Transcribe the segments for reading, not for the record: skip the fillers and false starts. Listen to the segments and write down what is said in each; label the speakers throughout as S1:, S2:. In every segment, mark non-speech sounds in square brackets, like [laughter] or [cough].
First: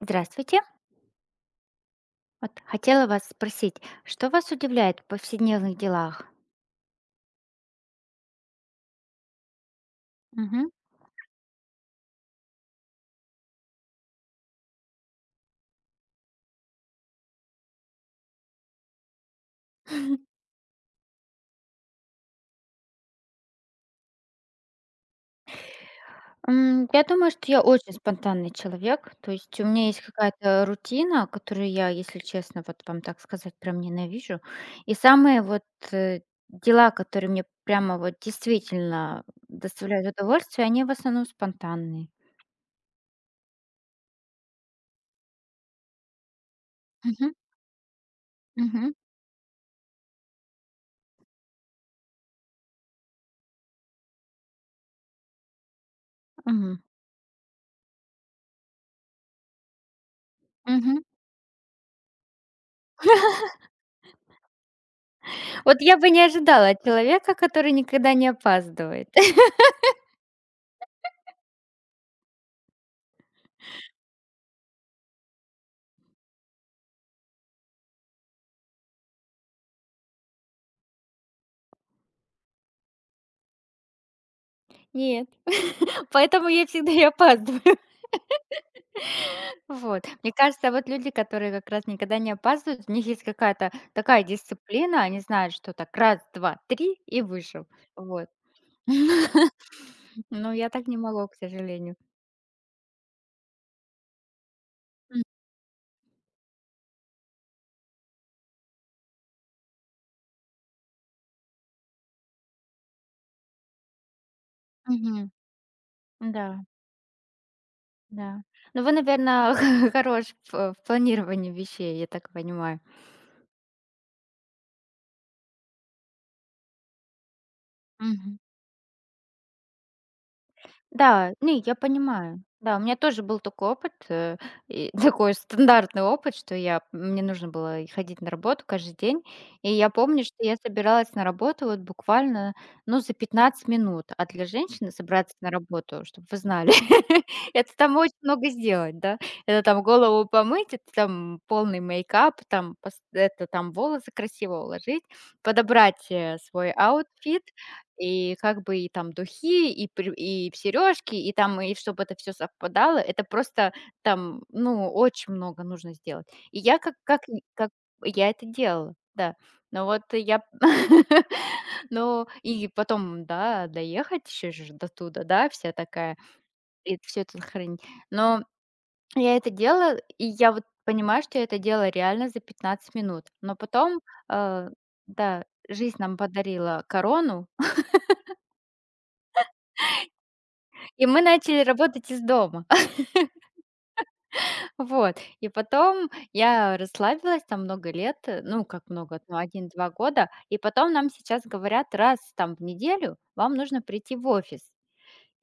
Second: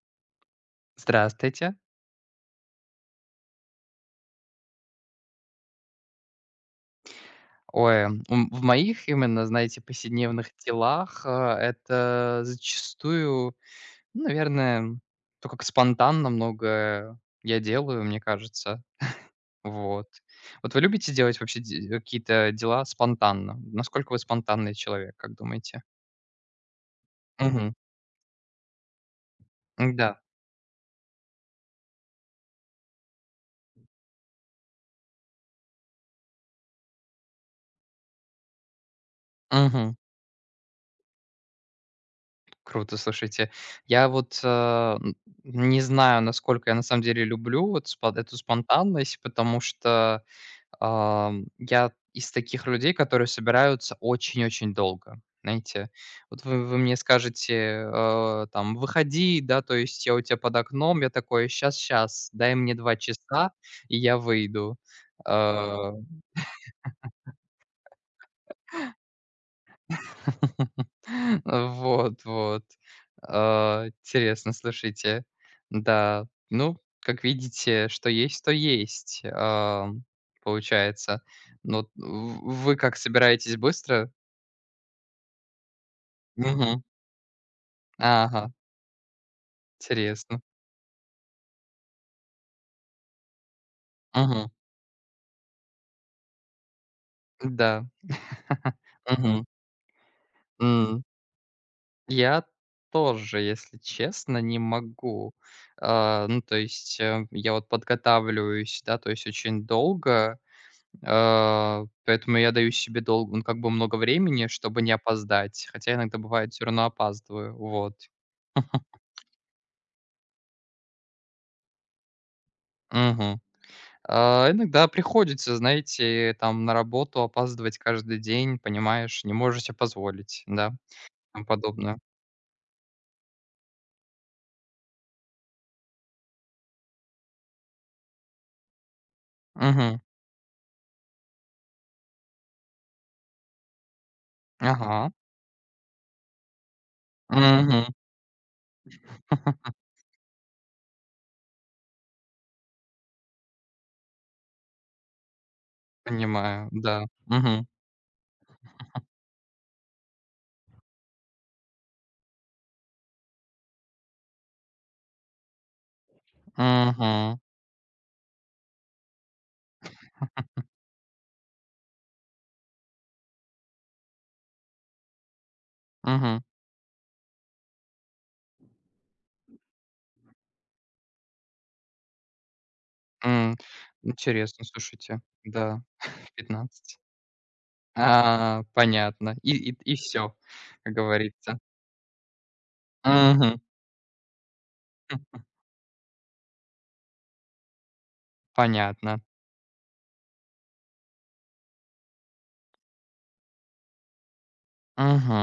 S1: Здравствуйте.
S2: Здравствуйте.
S1: Вот хотела вас спросить, что вас удивляет в повседневных делах?
S2: Ой, м, в моих именно, знаете, повседневных
S1: Мгм.
S2: делах, это зачастую, ну, наверное, то, как спонтанно многое я делаю, мне кажется. Вот. Вот вы любите делать вообще какие-то дела спонтанно? Насколько вы спонтанный человек, как думаете?
S1: Я думаю, что я
S2: Мгм.
S1: очень спонтанный человек. То есть у меня есть
S2: Да.
S1: какая-то рутина, которую я, если честно, вот вам так сказать, прям ненавижу. И самые вот, э, дела, которые мне прямо вот действительно
S2: Мгм.
S1: доставляют удовольствие, они в основном спонтанные.
S2: Круто, слушайте. Я вот, э, н не знаю, насколько я на самом деле
S1: Мгм.
S2: люблю вот спон эту
S1: Мгм.
S2: спонтанность, потому что… Я из таких людей, которые собираются очень-очень долго. Знаете, вот вы
S1: Мгм.
S2: мне скажете, там: "Выходи", да, то есть я у тебя под
S1: Мгм.
S2: окном, я такой: сейчас, сейчас, дай мне два часа, и я выйду".
S1: Вот
S2: Э,
S1: я бы не ожидала от человека, который никогда не опаздывает.
S2: [laughs] вот, вот. Интересно, слушайте. Да, ну, как видите, что есть, то есть, получается. Ну, вот в вы как, собираетесь быстро?
S1: Нет, [laughs] поэтому я всегда и опаздываю. [laughs]
S2: Ага,
S1: Вот. Мне
S2: интересно.
S1: кажется, вот люди, которые как раз никогда не опаздывают, у них есть какая-то такая
S2: Мгм.
S1: дисциплина, они знают, что так раз, два, три и вышел.
S2: Да.
S1: Вот.
S2: Мгм.
S1: [laughs] Но я так не
S2: М.
S1: могу, к сожалению.
S2: Я тоже, если честно, не
S1: М,
S2: могу. А, ну, то есть, я вот подготавливаюсь, да, то есть очень долго, а, поэтому я даю себе дол ну, как бы много времени, чтобы не
S1: мгм.
S2: опоздать, хотя иногда бывает
S1: Да,
S2: все равно опаздываю, вот.
S1: да. Ну вы, наверное, [laughs] хорош в планировании вещей, я так понимаю.
S2: Мгм. А, иногда приходится, знаете, там на работу опаздывать каждый день, понимаешь, не можешь себе позволить, да, и
S1: Да,
S2: тому
S1: не, я
S2: подобное.
S1: понимаю. Да, у меня тоже был такой опыт, и [laughs] такой стандартный опыт, что я мне нужно было и ходить на работу каждый день. И я
S2: Мгм.
S1: помню, что я собиралась на работу вот буквально, ну, за 15 минут. А для женщины
S2: Ага.
S1: собраться на работу, чтобы вы знали, [laughs] это
S2: Мгм.
S1: там очень много сделать, да. Это
S2: [laughs]
S1: там голову помыть, это там полный мейкап, там пос это там волосы красиво уложить, подобрать,
S2: Понимаю,
S1: свой
S2: да.
S1: аутфит.
S2: Мгм.
S1: И как бы и там духи, и сережки, и там, и чтобы это все совпадало. Это просто там, ну, очень много нужно сделать. И я как как
S2: Мгм.
S1: как я это делала, да. Но вот я [laughs] но и потом, да, доехать еще же до туда, да, вся такая,
S2: Мгм.
S1: и все это хранить. Но я это делала, и я вот понимаю, что я это делала реально за 15 минут. Но
S2: М.
S1: потом,
S2: Интересно,
S1: э,
S2: слушайте.
S1: да,
S2: Да,
S1: жизнь нам
S2: в
S1: подарила
S2: 15.
S1: корону.
S2: А, понятно. И все, как
S1: И мы
S2: говорится.
S1: начали работать из дома. [laughs]
S2: Мгм.
S1: Вот.
S2: М,
S1: И потом я расслабилась там много лет, ну, как много,
S2: понятно.
S1: ну, один-два года. И потом нам сейчас говорят, раз там в неделю вам нужно прийти в офис.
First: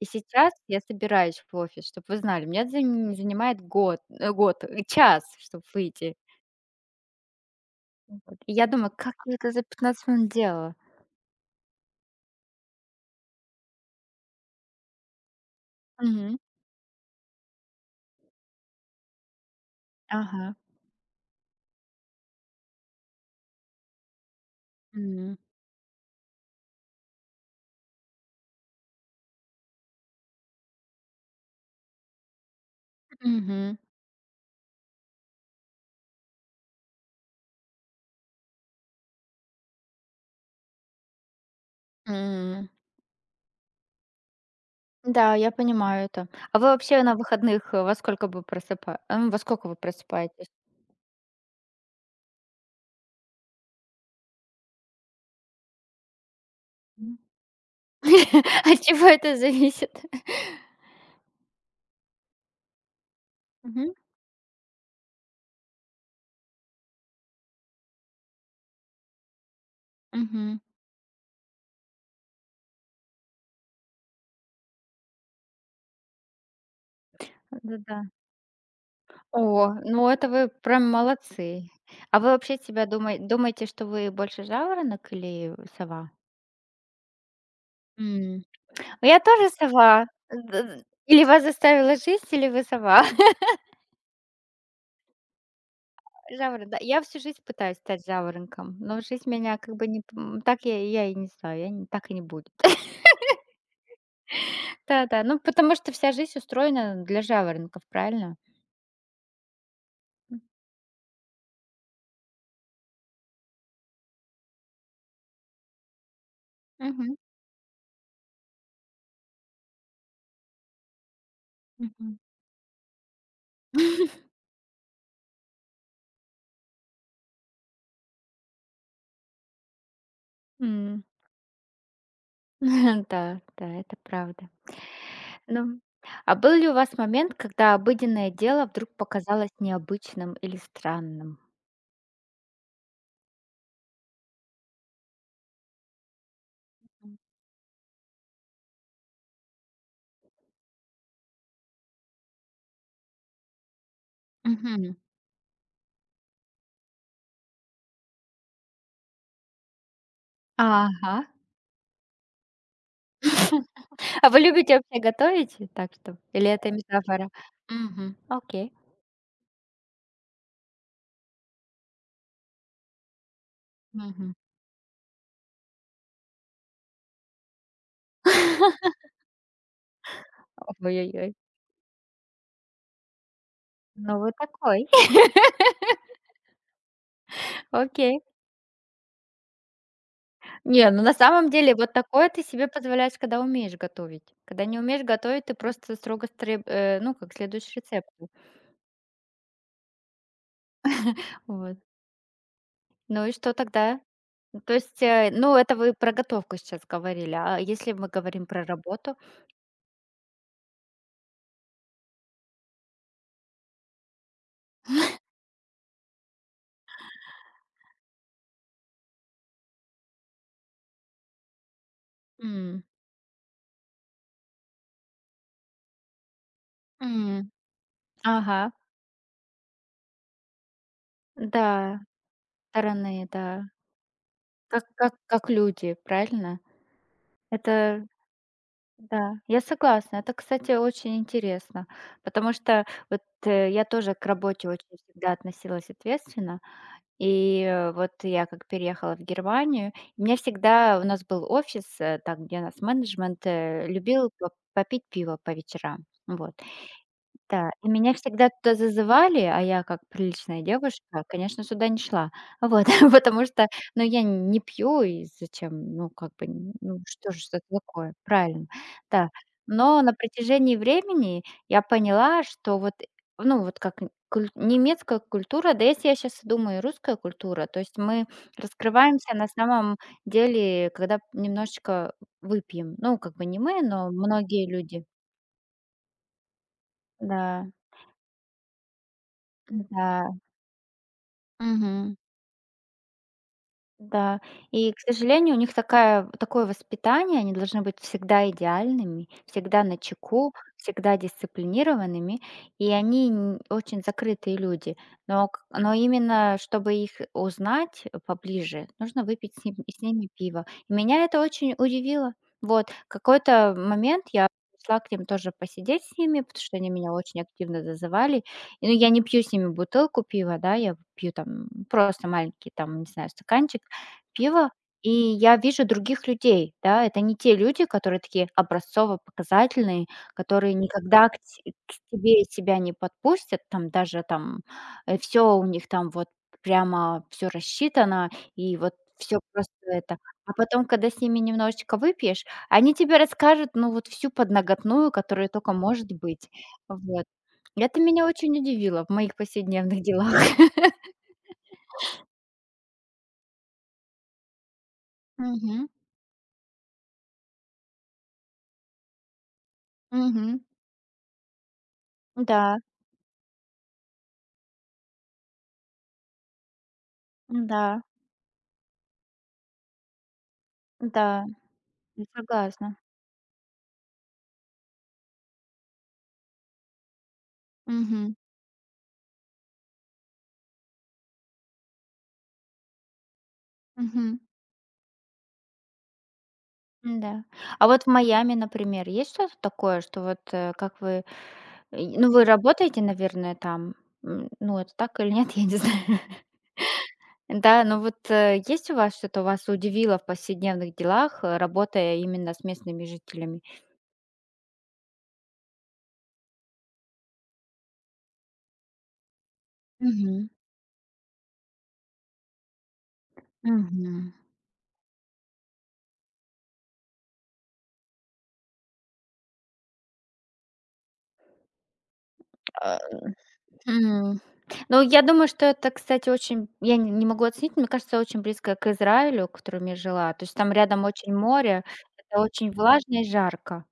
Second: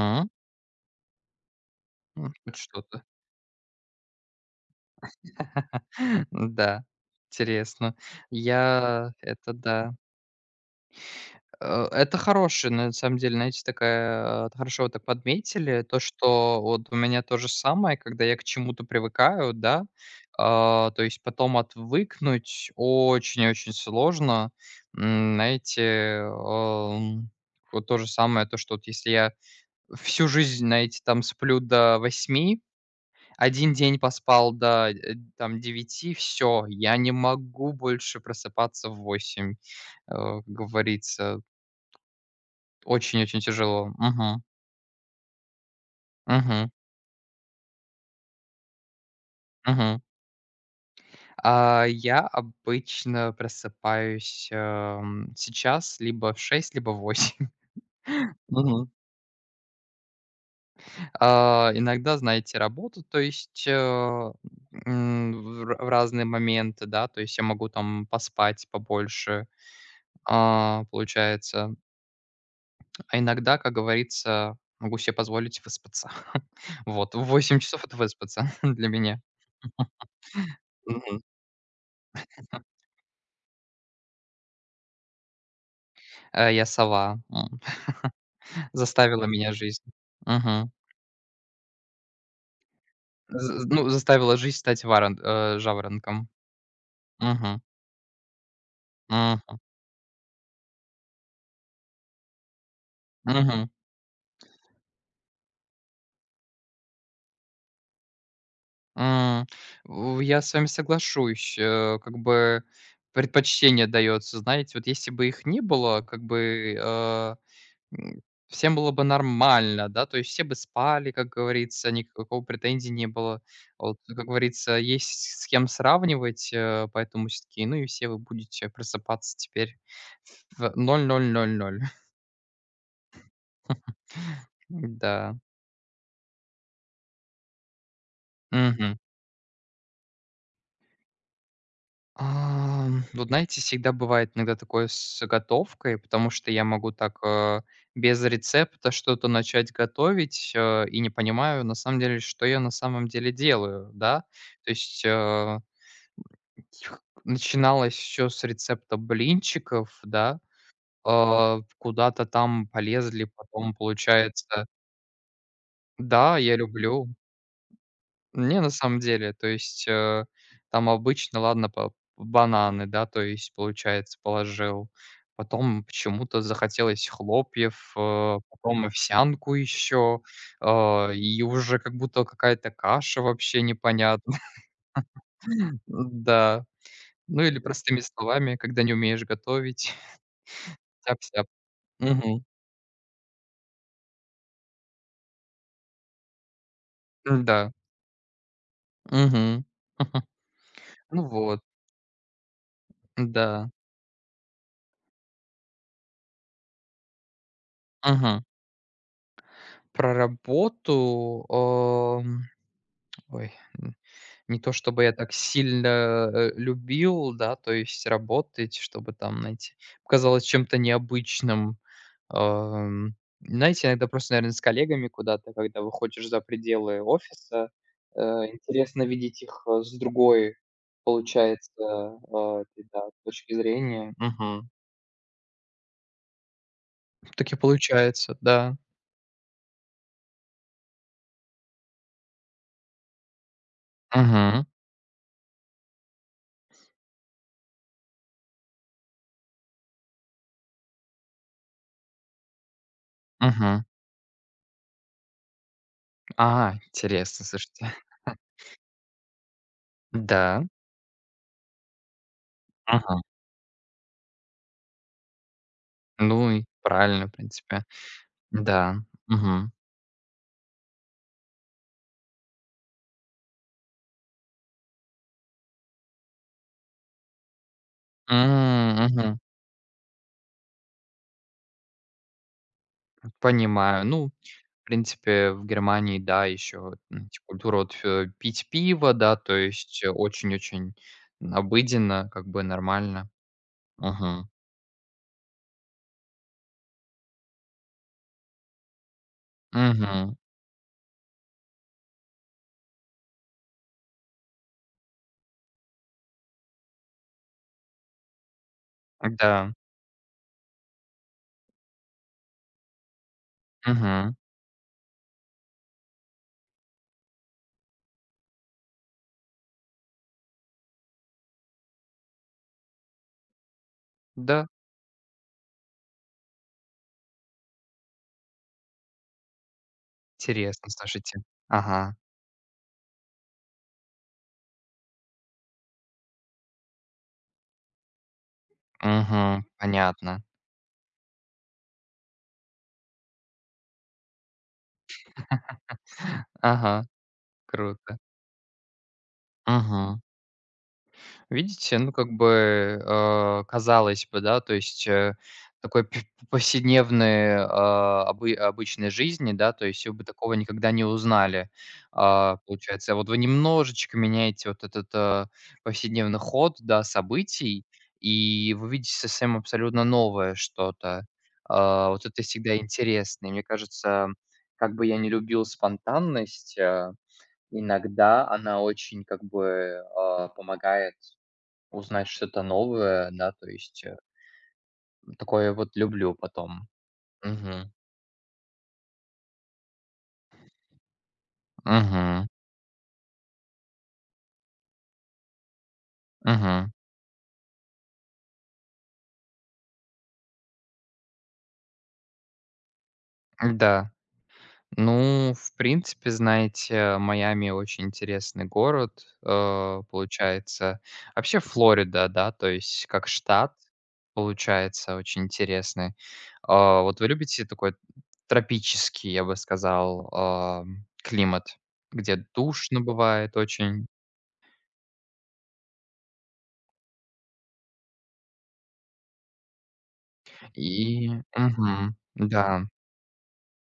S1: И сейчас я собираюсь в офис, чтобы вы знали.
S2: Хоть
S1: Меня
S2: что-то.
S1: занимает год, год, час, чтобы
S2: [laughs]
S1: выйти.
S2: Да, интересно.
S1: И я думаю,
S2: Я
S1: как я это
S2: это
S1: за
S2: да.
S1: 15 минут делала?
S2: Это хороший, на самом деле, знаете, такая, хорошо вы так подметили, то,
S1: Мгм.
S2: что вот у меня то же самое, когда я к чему-то привыкаю, да,
S1: Ага.
S2: то есть потом отвыкнуть очень-очень сложно. М,
S1: М.
S2: знаете, эм, вот то же самое, то, что вот если я всю жизнь, знаете, там сплю до восьми, один
S1: Мгм.
S2: день поспал до, там девяти, все, я не могу больше просыпаться в 8, как говорится.
S1: М.
S2: Очень-очень тяжело. Мгм.
S1: Да, я понимаю это. А вы
S2: Мгм.
S1: вообще на выходных, во сколько вы
S2: Мгм.
S1: просыпаетесь?
S2: А, я обычно просыпаюсь, сейчас либо в 6, либо в
S1: Мгм.
S2: 8.
S1: [laughs] От
S2: Мгм.
S1: чего это зависит?
S2: [laughs] А, иногда, знаете, работу, то есть,
S1: Мгм,
S2: в разные моменты, да, то есть я могу там поспать побольше,
S1: мгм.
S2: получается. А иногда, как говорится, могу себе позволить выспаться. [laughs] Вот, в 8 часов — это
S1: Да-да.
S2: выспаться [laughs] для меня.
S1: О, ну это вы прям
S2: Мгм.
S1: молодцы. А вы вообще себя думаете, что вы больше жаворонок или сова?
S2: Я сова.
S1: М. Я
S2: Заставила
S1: тоже
S2: меня жизнь.
S1: сова.
S2: Мгм.
S1: Д Или вас заставила жизнь, или вы сова? [laughs]
S2: З Ну, заставила жизнь стать жаворонком.
S1: Жаворон, да. Я всю жизнь
S2: Мгм.
S1: пытаюсь стать жаворонком, но жизнь меня
S2: Мгм.
S1: как бы не п м, так я и не знаю, я не так и не буду.
S2: Мгм.
S1: Да-да, ну, потому что вся жизнь устроена для жаворонков, правильно?
S2: М. У
S1: М.
S2: Я с вами соглашусь, как бы предпочтение дается. Знаете, вот если бы их не было, как бы,
S1: Мгм,
S2: э М, всем было бы нормально, да, то есть все бы спали, как говорится,
S1: мгм.
S2: никакого претензий не было. Вот,
S1: [laughs]
S2: как говорится, есть с кем сравнивать, поэтому все такие, ну и все вы будете просыпаться теперь в
S1: М.
S2: ноль ноль ноль ноль.
S1: [laughs] Да, да, это правда.
S2: [laughs] Да.
S1: Ну, а был ли у вас момент, когда обыденное дело вдруг
S2: Мгм.
S1: показалось необычным или странным?
S2: Вот знаете, всегда бывает иногда такое с готовкой, потому что я могу
S1: М.
S2: так, без рецепта что-то начать готовить, и не понимаю, на самом деле, что я на самом деле делаю, да. То
S1: Мгм.
S2: есть, э, Тих начиналось все с рецепта блинчиков, да.
S1: Ага.
S2: А, куда-то там полезли
S1: [laughs]
S2: потом,
S1: А вы
S2: получается…
S1: любите вообще готовить? Так что
S2: Да,
S1: или
S2: я
S1: это
S2: люблю.
S1: метафора? Мгм.
S2: Не, на
S1: Окей.
S2: самом деле, то есть, там обычно, ладно, по бананы, да, то есть, получается,
S1: Мгм.
S2: положил. Потом почему-то захотелось хлопьев, потом овсянку еще,
S1: Ой-ой-ой.
S2: и уже как будто какая-то каша вообще
S1: Ну, вы
S2: непонятно.
S1: такой. [laughs]
S2: [laughs] Да. Ну или простыми
S1: Окей.
S2: словами, когда не умеешь готовить, [laughs]
S1: Не, ну на
S2: тяп-сяп.
S1: самом деле вот такое
S2: Мгм.
S1: ты себе позволяешь, когда умеешь готовить. Когда не умеешь готовить, ты просто ну, как следуешь
S2: Да.
S1: рецепту.
S2: Мгм. [laughs] Ну вот,
S1: Вот. Ну и что
S2: да.
S1: тогда? Ну, то есть, ну, это вы про готовку сейчас говорили, а если мы
S2: Мгм.
S1: говорим про работу?
S2: Про работу, ой, м, не то чтобы я так сильно, любил, да, то есть работать, чтобы там, знаете, казалось чем-то необычным.
S1: М,
S2: Ам, Знаете, иногда просто, наверное, с коллегами куда-то, когда выходишь за пределы
S1: м,
S2: офиса, э,
S1: ага,
S2: интересно видеть их, с другой, получается,
S1: да,
S2: этой, да,
S1: стороны,
S2: точки
S1: да.
S2: зрения. Мгм.
S1: Как люди, правильно?
S2: Так и
S1: Это
S2: получается, да.
S1: да, я согласна. Это, кстати, очень интересно, потому что вот, я тоже к
S2: Мгм,
S1: работе очень всегда относилась ответственно. И, вот я как переехала в Германию, у меня всегда у нас был офис, там, где у нас менеджмент,
S2: мгм.
S1: любил по попить пиво по вечерам. Вот.
S2: А, интересно,
S1: Да,
S2: слушайте.
S1: и меня
S2: [laughs]
S1: всегда туда зазывали, а я, как приличная
S2: Да,
S1: девушка, конечно, сюда не шла. Вот,
S2: мгм.
S1: [laughs] потому что, ну, я не пью, и зачем, ну, как бы,
S2: Ну и
S1: н ну,
S2: правильно, в
S1: что же это
S2: принципе.
S1: такое? Правильно,
S2: Да,
S1: да.
S2: мгм.
S1: Но на протяжении времени я поняла, что вот, ну, вот как куль немецкая культура, да, если я сейчас думаю, и русская культура, то есть мы
S2: М,
S1: раскрываемся
S2: мгм.
S1: на самом деле, когда немножечко выпьем. Ну, как бы не мы,
S2: Понимаю.
S1: но
S2: Ну, в
S1: многие люди.
S2: принципе, в Германии, да, еще,
S1: Да,
S2: культура вот, пить пиво, да, то есть
S1: да.
S2: очень-очень
S1: Мгм.
S2: обыденно, как бы нормально.
S1: Да,
S2: Мгм,
S1: и, к сожалению, у них такая такое воспитание, они должны быть всегда идеальными, всегда на
S2: мгм.
S1: чеку всегда дисциплинированными, и они н очень закрытые люди. Но именно, чтобы их узнать поближе, нужно выпить с
S2: Да,
S1: ним с ними пиво. И меня это очень удивило. Вот, какой-то момент
S2: мгм.
S1: я пришла к ним тоже посидеть с ними, потому что они меня очень активно зазывали. И, ну, я не пью с ними бутылку пива, да, я пью там просто маленький там, не знаю, стаканчик
S2: Да,
S1: пиво, и я вижу других людей, да. Это не те люди, которые такие образцово-показательные, которые
S2: интересно,
S1: никогда к
S2: слушайте.
S1: те к
S2: Ага,
S1: тебе себя не подпустят, там даже там, все у них там вот прямо все рассчитано, и вот все
S2: мгм,
S1: просто это.
S2: понятно.
S1: А потом, когда с ними немножечко выпьешь, они тебе расскажут, ну, вот всю подноготную, которая только может быть.
S2: [laughs] Ага,
S1: Вот. Это
S2: круто.
S1: меня очень удивило в моих повседневных
S2: Мгм.
S1: делах. [laughs]
S2: Видите, ну, как бы, казалось бы, да, то есть,
S1: Мгм.
S2: такой пе повседневной, обычной жизни, да, то есть вы бы такого
S1: Мгм.
S2: никогда не узнали. А,
S1: Да,
S2: получается, а вот вы немножечко меняете вот этот, повседневный ход, да,
S1: да
S2: событий, и вы видите совсем абсолютно новое
S1: Да,
S2: что-то. А,
S1: я
S2: вот это всегда
S1: согласна.
S2: интересно. И мне кажется, как бы я не любил спонтанность, а
S1: Мгм.
S2: иногда она очень как бы, помогает узнать что-то новое, да, то есть,
S1: Мгм.
S2: такое вот люблю потом.
S1: Да А
S2: Мгм.
S1: вот в Майами, например, есть что-то такое, что вот, как вы, ну, вы
S2: Мгм.
S1: работаете, наверное, там? М, ну, это так или нет, [laughs] я не знаю.
S2: Мгм.
S1: Да, но вот, есть у вас что-то, вас удивило в повседневных делах, работая именно с местными жителями?
S2: Да. Ну, в принципе, знаете, Майами очень интересный город,
S1: Мгм.
S2: получается. Вообще Флорида, да, то есть как штат,
S1: Мгм.
S2: получается, очень интересный. А, вот вы любите такой тропический, я бы сказал, климат, где
S1: А
S2: душно бывает очень.
S1: М. Ну, я думаю, что это, кстати, очень, я не могу оценить, мне кажется, очень близко к Израилю, в котором я жила. То есть там
S2: И
S1: рядом очень море,
S2: мгм,
S1: это очень
S2: да,
S1: влажно и жарко.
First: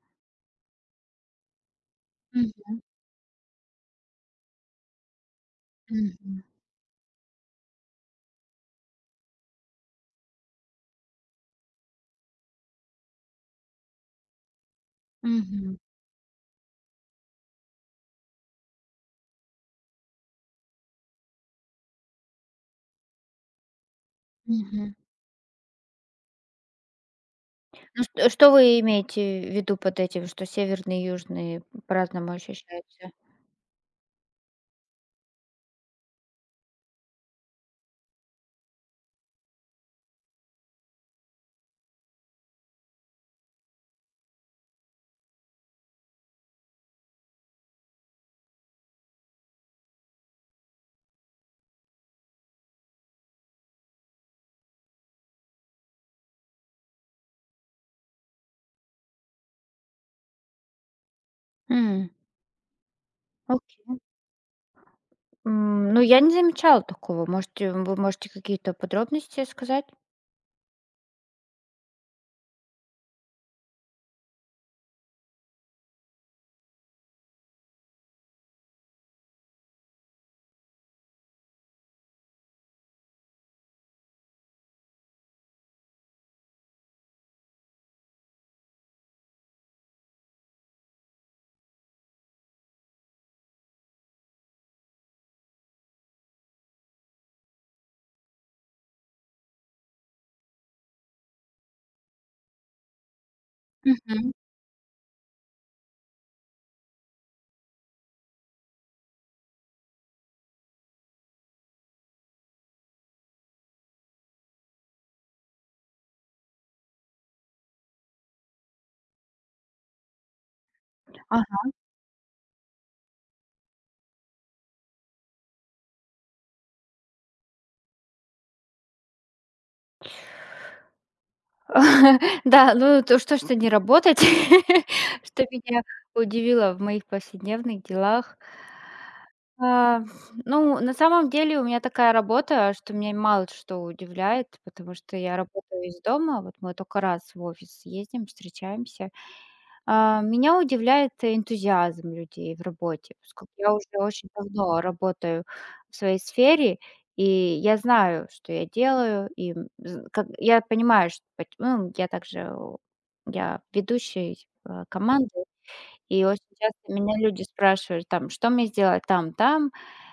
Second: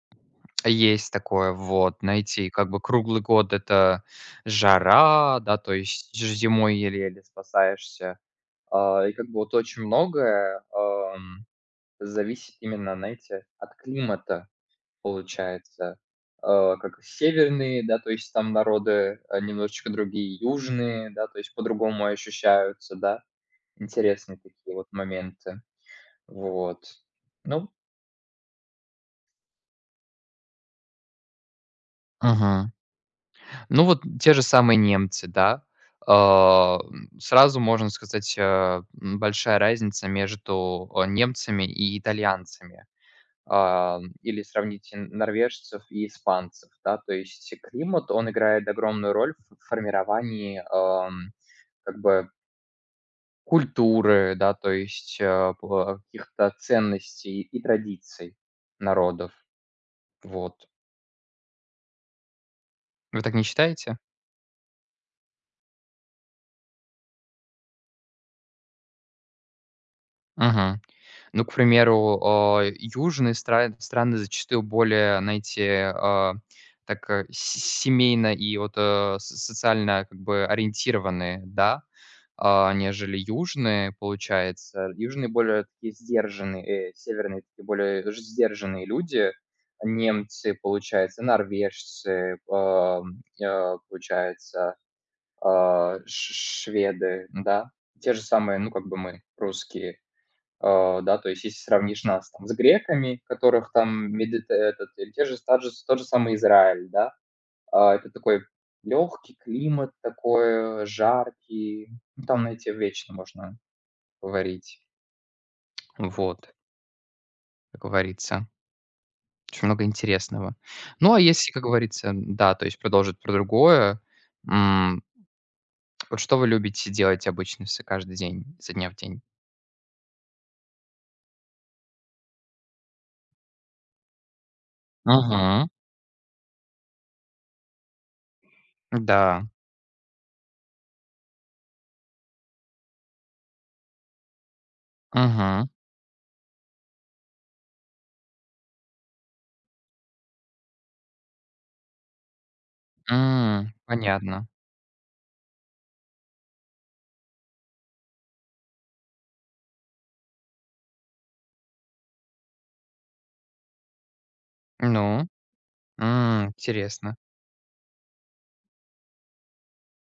S2: есть такое, вот, найти как
S1: Мгм,
S2: бы круглый год это жара, да, то есть ж
S1: мгм,
S2: зимой еле-еле спасаешься. А, и как бы вот очень многое, зависит именно, знаете, от климата
S1: мгм,
S2: получается. А, как северные, да, то есть там народы, немножечко другие, южные, да, то есть по-другому ощущаются, да. Интересные такие вот
S1: мгм.
S2: моменты. Вот. Ну.
S1: Ну, что вы имеете в виду под этим, что северные и южные по-разному
S2: Мгм.
S1: ощущаются?
S2: Ну вот те же самые немцы, да. Сразу можно сказать, большая разница между, немцами и итальянцами. Или сравните норвежцев и испанцев, да. То есть климат, он играет огромную роль в формировании, как бы культуры, да, то есть, э, п каких-то ценностей и традиций народов. Вот.
S1: М,
S2: Вы так не считаете?
S1: окей. М, ну, я не замечала такого. Можете вы можете какие-то подробности сказать?
S2: Ну, к примеру, южные страны зачастую более, знаете, се семейно и вот, э, со социально как бы ориентированные, да, а, нежели южные, получается. Южные более такие сдержанные, северные такие более ж сдержанные люди. Немцы, получается, норвежцы, получается, а, ш шведы, да. Те же самые, ну, как бы мы, русские. А, да, то есть если сравнишь нас там с греками, которых там
S1: Мгм.
S2: медит этот, или те же тот же тот же самый Израиль, да. А, это такой легкий климат, такой жаркий. Ну, там, на эти вечно можно говорить. Вот, как говорится. Очень много интересного. Ну, а если, как говорится, да, то есть продолжить про другое, м, вот что вы любите делать обычно с каждый день, изо дня в день?
S1: [laughs] Да, ну то что то не работать, [laughs] что
S2: Мгм.
S1: меня удивило в моих повседневных делах.
S2: Да.
S1: А, ну, на самом деле у меня такая работа, что меня мало что удивляет, потому что я
S2: Мгм.
S1: работаю из дома. Вот мы только раз в офис ездим, встречаемся. А, меня удивляет энтузиазм людей в работе, поскольку я уже очень
S2: Понятно.
S1: давно работаю в своей сфере, и я знаю, что я делаю, и, м, з как я понимаю, что пот ну, я также, я ведущий,
S2: Ну?
S1: команды. И очень
S2: М,
S1: часто меня
S2: интересно.
S1: люди спрашивают там: "Что мне сделать там, там?"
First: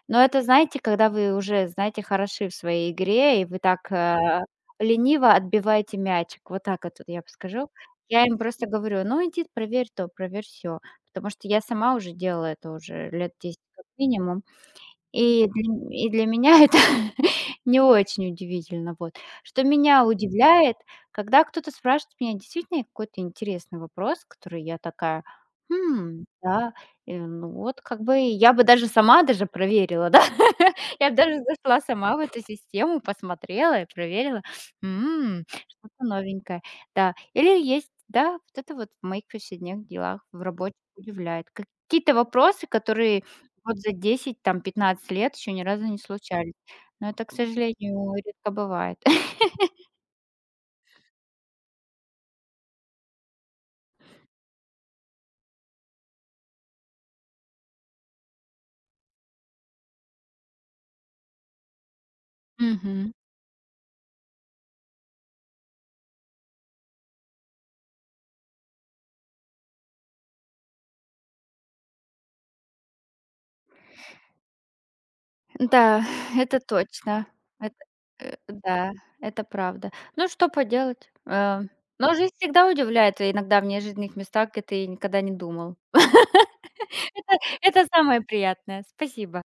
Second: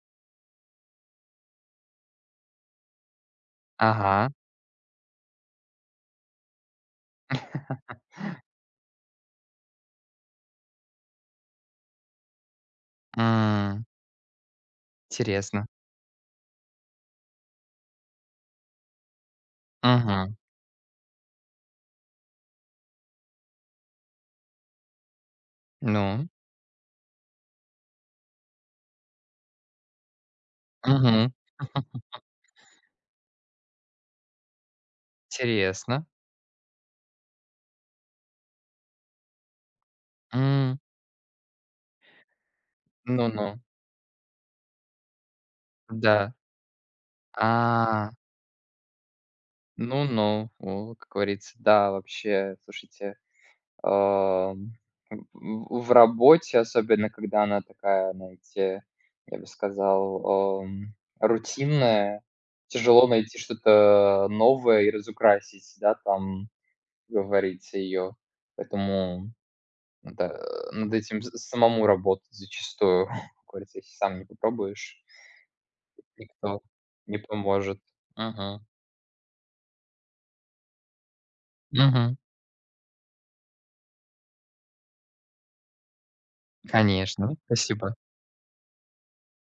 S1: Но это, знаете, когда вы уже, знаете, хороши в своей игре, и вы так,
S2: Ага.
S1: лениво отбиваете мячик. Вот так вот я бы скажу.
S2: [laughs]
S1: Я им просто говорю: "Ну, иди проверь то, проверь все, потому что я сама уже делала это уже лет 10 как
S2: М,
S1: минимум. И
S2: интересно.
S1: для и для меня [laughs] это не очень удивительно, вот. Что меня
S2: Мгм.
S1: удивляет, когда кто-то спрашивает меня действительно какой-то интересный вопрос, который я такая: "Хм,
S2: Ну.
S1: да, ну вот как бы я бы даже сама даже проверила, да". [laughs] Я б
S2: Мгм.
S1: даже зашла
S2: [laughs]
S1: сама в эту систему, посмотрела и проверила. Что-то
S2: Интересно.
S1: новенькое. Да. Или есть, да, вот это вот в моих повседневных делах, в работе
S2: М,
S1: удивляет. Какие-то вопросы, которые
S2: ну-ну.
S1: вот за 10 там 15 лет еще ни разу не
S2: Да.
S1: случались. Но это, к
S2: А,
S1: сожалению, редко бывает. [laughs]
S2: ну-ну. О, как говорится, да, вообще, слушайте, ам, в работе, особенно когда она такая, знаете, я бы сказал, ам, рутинная, тяжело
S1: Мгм.
S2: найти что-то новое и разукрасить, да, там, как говорится, ее. Поэтому надо, над этим с самому работать зачастую. [laughs] Как говорится, если сам не попробуешь,
S1: Да, это
S2: никто не
S1: точно. Это,
S2: поможет. Мгм.
S1: да, это правда. Ну, что поделать? Но
S2: Мгм.
S1: жизнь всегда удивляет, и иногда в неожиданных местах, где ты никогда не думал. [laughs]
S2: Конечно.
S1: Это это
S2: Спасибо.
S1: самое приятное. Спасибо.